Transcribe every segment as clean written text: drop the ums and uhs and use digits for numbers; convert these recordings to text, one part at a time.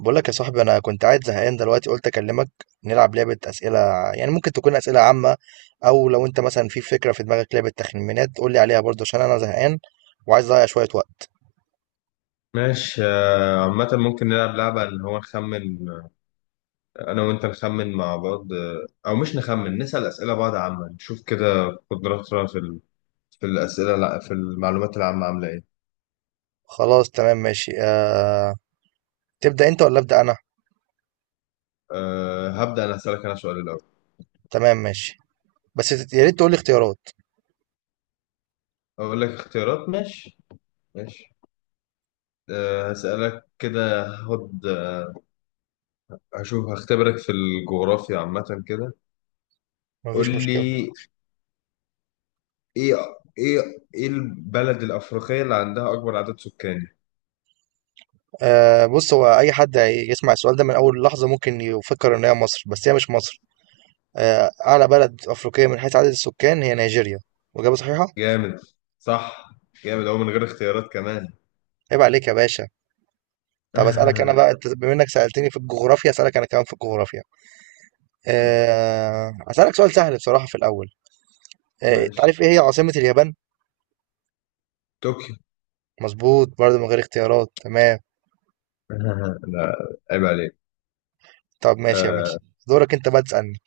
بقول لك يا صاحبي، انا كنت قاعد زهقان دلوقتي قلت اكلمك نلعب لعبه اسئله. يعني ممكن تكون اسئله عامه، او لو انت مثلا في فكره في دماغك لعبه تخمينات قول لي عليها برضه عشان انا زهقان وعايز اضيع شويه وقت. ماشي، عامة ممكن نلعب لعبة اللي هو نخمن. أنا وأنت نخمن مع بعض، أو مش نخمن، نسأل أسئلة بعض عامة نشوف كده قدراتنا في في الأسئلة، لا في المعلومات العامة عاملة إيه. خلاص تمام ماشي. تبدا انت ولا ابدا انا؟ هبدأ أنا، أسألك أنا سؤال الأول. تمام ماشي. بس يا ريت تقول لي اختيارات. أقول لك اختيارات، ماشي. ماشي، هسألك كده، هشوف، هختبرك في الجغرافيا عامة كده. قول مفيش مشكله. لي، إيه إيه إيه البلد الأفريقية اللي عندها أكبر عدد سكان؟ بص، هو اي حد يسمع السؤال ده من اول لحظه ممكن يفكر ان هي مصر، بس هي مش مصر. اعلى بلد افريقيه من حيث عدد السكان هي نيجيريا. واجابه صحيحه. جامد، صح، جامد أهو من غير اختيارات كمان. عيب عليك يا باشا. طب اسالك انا بقى، انت بما انك سالتني في الجغرافيا اسالك انا كمان في الجغرافيا. اسالك سؤال سهل بصراحه في الاول. ماشي. تعرف ايه هي عاصمه اليابان؟ طوكيو. مظبوط، برضه من غير اختيارات. تمام. لا، عيب عليك. طب ماشي يا آه ماشي، دورك انت بقى تسالني.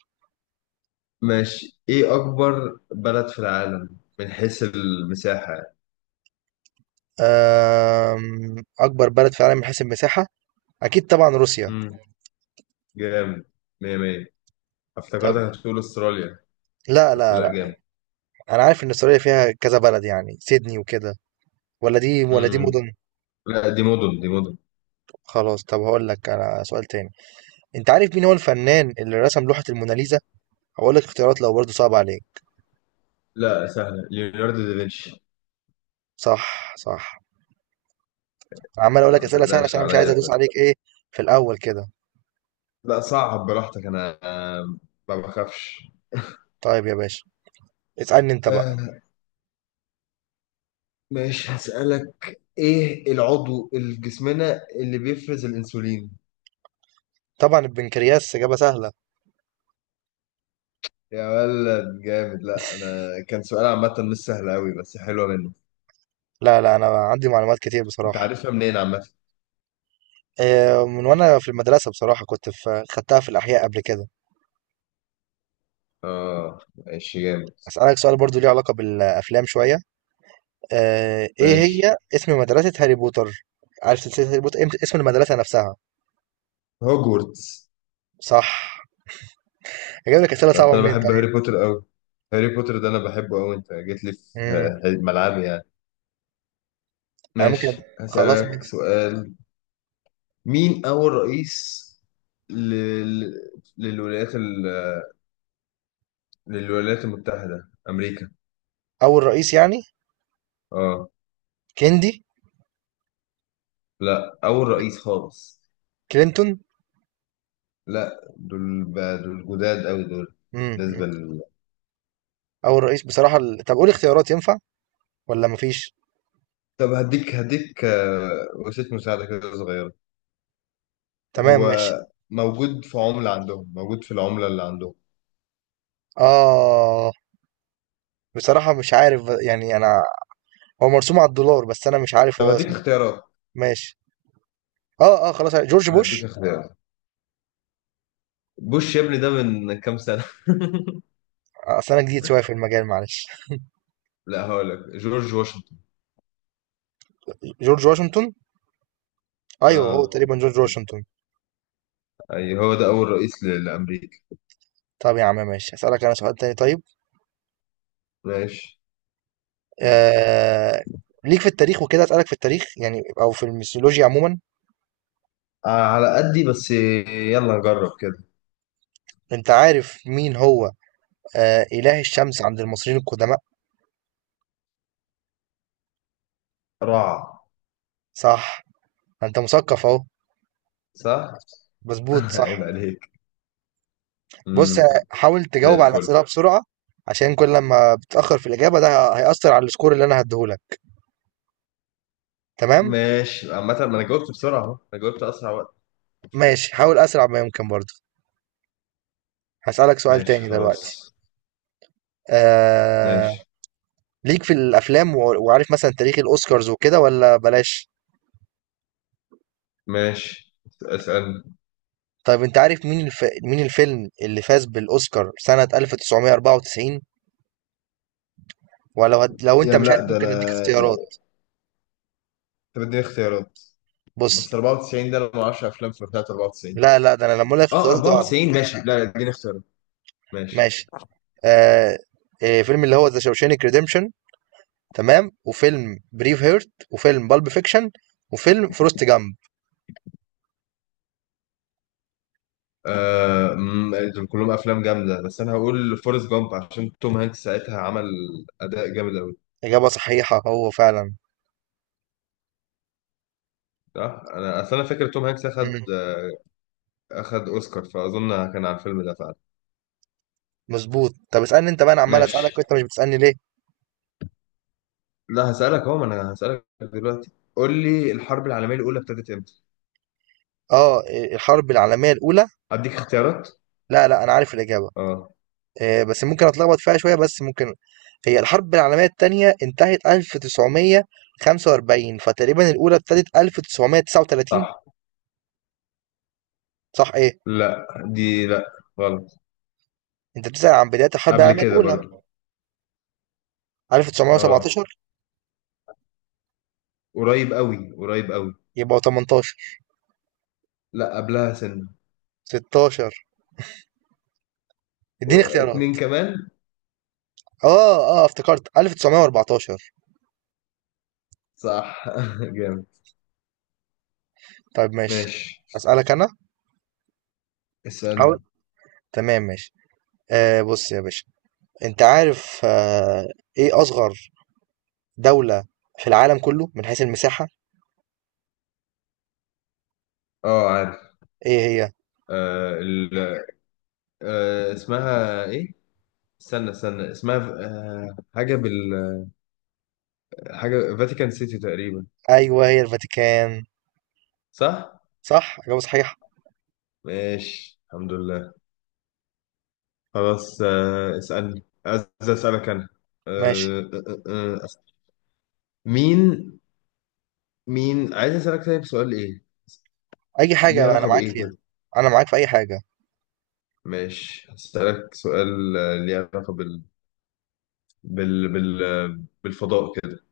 ماشي. إيه أكبر بلد في العالم من حيث المساحة يعني؟ أه... اكبر بلد في العالم من حيث المساحه اكيد طبعا روسيا. مم. جامد، مية مية. افتكرتك طب هتقول أستراليا. لا، بس لا، لا، لا، جامد. انا عارف ان استراليا فيها كذا بلد، يعني سيدني وكده، ولا دي ولا دي مم. مدن. لا، دي مدن دي مدن. خلاص طب هقول لك انا سؤال تاني. انت عارف مين هو الفنان اللي رسم لوحه الموناليزا؟ هقول لك اختيارات لو برضه صعب عليك. لا، سهلة، ليوناردو دافنشي. صح، صح. عمال اقول لا، لك ما اسئله سهله تقلقش عشان أنا مش عايز عليا. ادوس عليك ايه في الاول كده. لا، صعب براحتك. أنا ما بخافش. طيب يا باشا اسالني انت بقى. ماشي، هسألك ايه العضو الجسمنا اللي بيفرز الانسولين؟ طبعا البنكرياس، اجابه سهله. يا ولد، جامد. لا، انا كان سؤال عامة مش سهل قوي، بس حلوة منه. لا، لا، انا عندي معلومات كتير انت بصراحه. عارفها منين عامة؟ إيه، من وانا في المدرسه بصراحه كنت في خدتها في الاحياء قبل كده. اه، ماشي جامد. اسالك سؤال برضو ليه علاقه بالافلام شويه. ايه ماشي. هي اسم مدرسه هاري بوتر؟ عارف سلسله هاري بوتر، إيه اسم المدرسه نفسها؟ هوجورتس. صح. اجيب لك اسئله بس صعبه انا منين بحب طيب. هاري بوتر قوي. هاري بوتر ده انا بحبه قوي، انت جيت لي في امم ملعبي يعني. انا ممكن. ماشي، خلاص هسألك ماشي. سؤال. مين اول رئيس لل... للولايات للولايات المتحدة امريكا؟ اول رئيس يعني؟ اه. كيندي. لا، أول رئيس خالص. كلينتون. لا، دول بقى، دول جداد أوي دول. امم بالنسبة. أول رئيس بصراحة طب قول اختيارات ينفع ولا مفيش؟ طب، هديك وسيلة مساعدة كده صغيرة. تمام هو ماشي. موجود في عملة عندهم، موجود في العملة اللي عندهم. آه بصراحة مش عارف، يعني أنا، هو مرسوم على الدولار بس أنا مش عارف طب هو هديك اسمه. اختيارات. ماشي. خلاص جورج بوش. هديك اختيارات. بوش يا ابني ده من كام سنة! أصل أنا جديد شوية في المجال، معلش. لا، هقول لك جورج واشنطن. جورج واشنطن. أيوه هو اه، تقريبا جورج واشنطن. اي هو ده أول رئيس لأمريكا. طب يا عم ماشي أسألك أنا سؤال تاني طيب. ماشي، آه... ليك في التاريخ وكده، أسألك في التاريخ يعني أو في الميثولوجيا عموما. على قدي بس، يلا نجرب كده. أنت عارف مين هو إله الشمس عند المصريين القدماء؟ رعى. صح. أنت مثقف أهو. صح؟ مظبوط صح. عيب عليك. بص، امم. حاول زي تجاوب على الفل. الأسئلة بسرعة. عشان كل لما بتأخر في الإجابة ده هيأثر على السكور اللي أنا هديهولك. تمام؟ ماشي، عامة ما انا جاوبت بسرعة اهو، انا جاوبت اسرع وقت. ماشي، حاول أسرع ما يمكن برضه. هسألك سؤال ماشي، تاني دلوقتي. خلاص. ماشي، آه... ليك في الأفلام وعارف مثلا تاريخ الأوسكارز وكده ولا بلاش. ماشي، اسألني. طيب أنت عارف مين الفيلم اللي فاز بالأوسكار سنة 1994؟ لو أنت يعني مش لا، عارف ده انا. ممكن أديك اختيارات. طب اديني اختيارات. بص. بس 94 ده، انا ما اعرفش افلام في بتاعت 94. لا، لا، ده أنا لما أقول لك اه، اختيارات هتعرف. 94 ماشي. لا، اديني اختيارات. ماشي. ماشي. آه... فيلم اللي هو ذا شوشانك ريديمشن، تمام، وفيلم بريف هيرت، وفيلم بالب فيكشن، وفيلم فورست جامب. آه أمم، دول كلهم افلام جامدة، بس انا هقول فورست جامب عشان توم هانكس ساعتها عمل اداء جامد قوي. إجابة صحيحة، هو فعلا. صح. انا اصل انا فاكر توم هانكس اخد مم. آه، اخد اوسكار، فاظن كان على الفيلم ده فعلا. مظبوط. طب اسألني انت بقى، انا عمال اسألك ماشي. وانت مش بتسألني ليه؟ لا، هسألك اهو، ما انا هسألك دلوقتي. قول لي، الحرب العالمية الأولى ابتدت امتى؟ اه، إيه، الحرب العالمية الأولى. أديك اختيارات؟ لا، لا، انا عارف الإجابة. اه. إيه، بس ممكن اتلخبط فيها شوية، بس ممكن. هي الحرب العالمية التانية انتهت 1945 فتقريبا الأولى ابتدت 1939. صح. صح ايه؟ لا، دي، لا، غلط. انت بتسأل عن بداية الحرب قبل العالمية كده الأولى. برضو. اه، 1917. قريب قوي قريب قوي. يبقى 18. لا، قبلها سنة. 16. اديني اختيارات. اتنين كمان. اه افتكرت 1914. صح. جامد. طيب ماشي. ماشي، اسالك انا، حاول. اسألني. تمام ماشي. بص يا باشا، انت عارف، ايه اصغر دولة في العالم كله من حيث المساحة؟ اه، عارف. ايه هي؟ آه ال... آه اسمها ايه؟ استنى استنى اسمها. حاجة حاجة فاتيكان سيتي تقريبا. ايوه هي الفاتيكان. صح؟ صح، اجابة صحيحة. ماشي، الحمد لله. خلاص، اسألني، عايز أسألك أنا. ماشي. آه، آه، آه، آه. مين مين عايز أسألك، طيب سؤال إيه؟ اي حاجة ليه بقى انا علاقة معاك بإيه فيها، كده؟ انا معاك في اي حاجة. ماشي، هسألك سؤال ليه علاقة بالفضاء كده.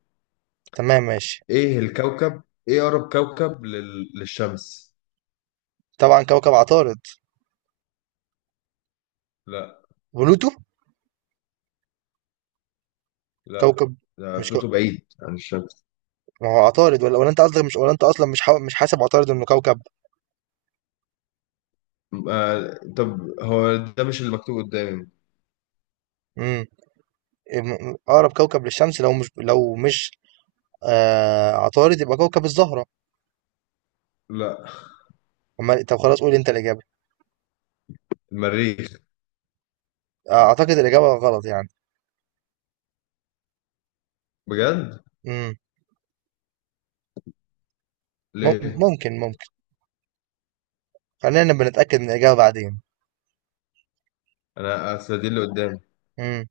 تمام ماشي. إيه الكوكب؟ إيه أقرب كوكب للشمس؟ طبعا كوكب عطارد. لا، بلوتو. لا، كوكب. ده مش كو... بلوتو بعيد عن الشمس. ما هو عطارد، ولا انت قصدك مش، ولا انت اصلا مش حاسب عطارد انه كوكب؟ طب هو ده مش اللي مكتوب قدامي. امم اقرب كوكب للشمس. لو مش عطارد يبقى كوكب الزهرة. لا، أمال طب خلاص، قول أنت الإجابة. المريخ. أعتقد الإجابة غلط يعني. بجد؟ مم. ليه؟ ممكن خلينا نبقى نتأكد من الإجابة بعدين. أنا أصل دي اللي قدامي. مم.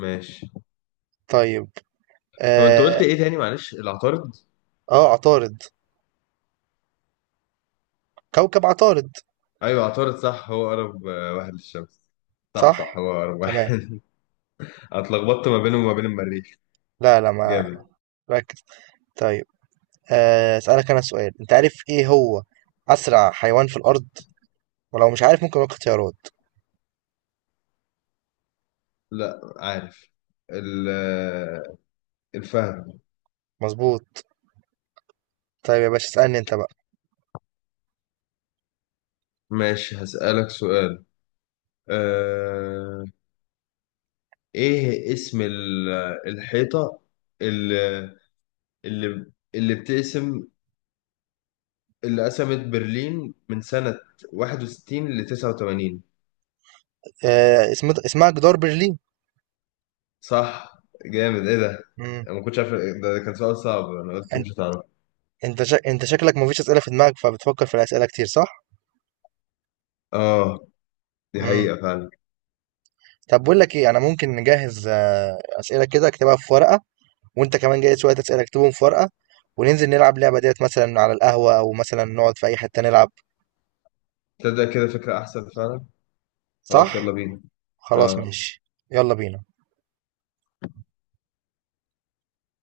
ماشي. طيب. هو انت قلت آه ايه تاني معلش، العطارد. عطارد. كوكب عطارد ايوه، عطارد صح، هو اقرب واحد للشمس. صح، صح. صح، هو اقرب تمام. واحد. أنا اتلخبطت ما بينه وما بين المريخ. لا، لا. ما جامد. ركز. طيب. أسألك أنا سؤال، أنت عارف إيه هو أسرع حيوان في الأرض؟ ولو مش عارف ممكن أقول اختيارات. لا، عارف. ال- آه، الفهد. مظبوط. طيب يا باشا اسألني أنت بقى. ماشي، هسألك سؤال. أه... ايه اسم الحيطة، اللي اللي بتقسم، اللي قسمت برلين من سنة 61 ل 89. اسمها جدار برلين. صح. جامد، ايه ده! مم. انا ما كنتش عارف، ده كان سؤال صعب. انا قلت مش هتعرف. أنت شكلك مفيش أسئلة في دماغك فبتفكر في الأسئلة كتير، صح؟ اه، دي امم حقيقة فعلا. طب بقول لك إيه، أنا ممكن نجهز أسئلة كده أكتبها في ورقة، وأنت كمان جايز شوية أسئلة أكتبهم في ورقة، وننزل نلعب لعبة ديت مثلا على القهوة أو مثلا نقعد في أي حتة نلعب، تبدأ كده فكرة أحسن فعلا. خلاص، يلا صح؟ بينا. خلاص اه ماشي، يلا بينا.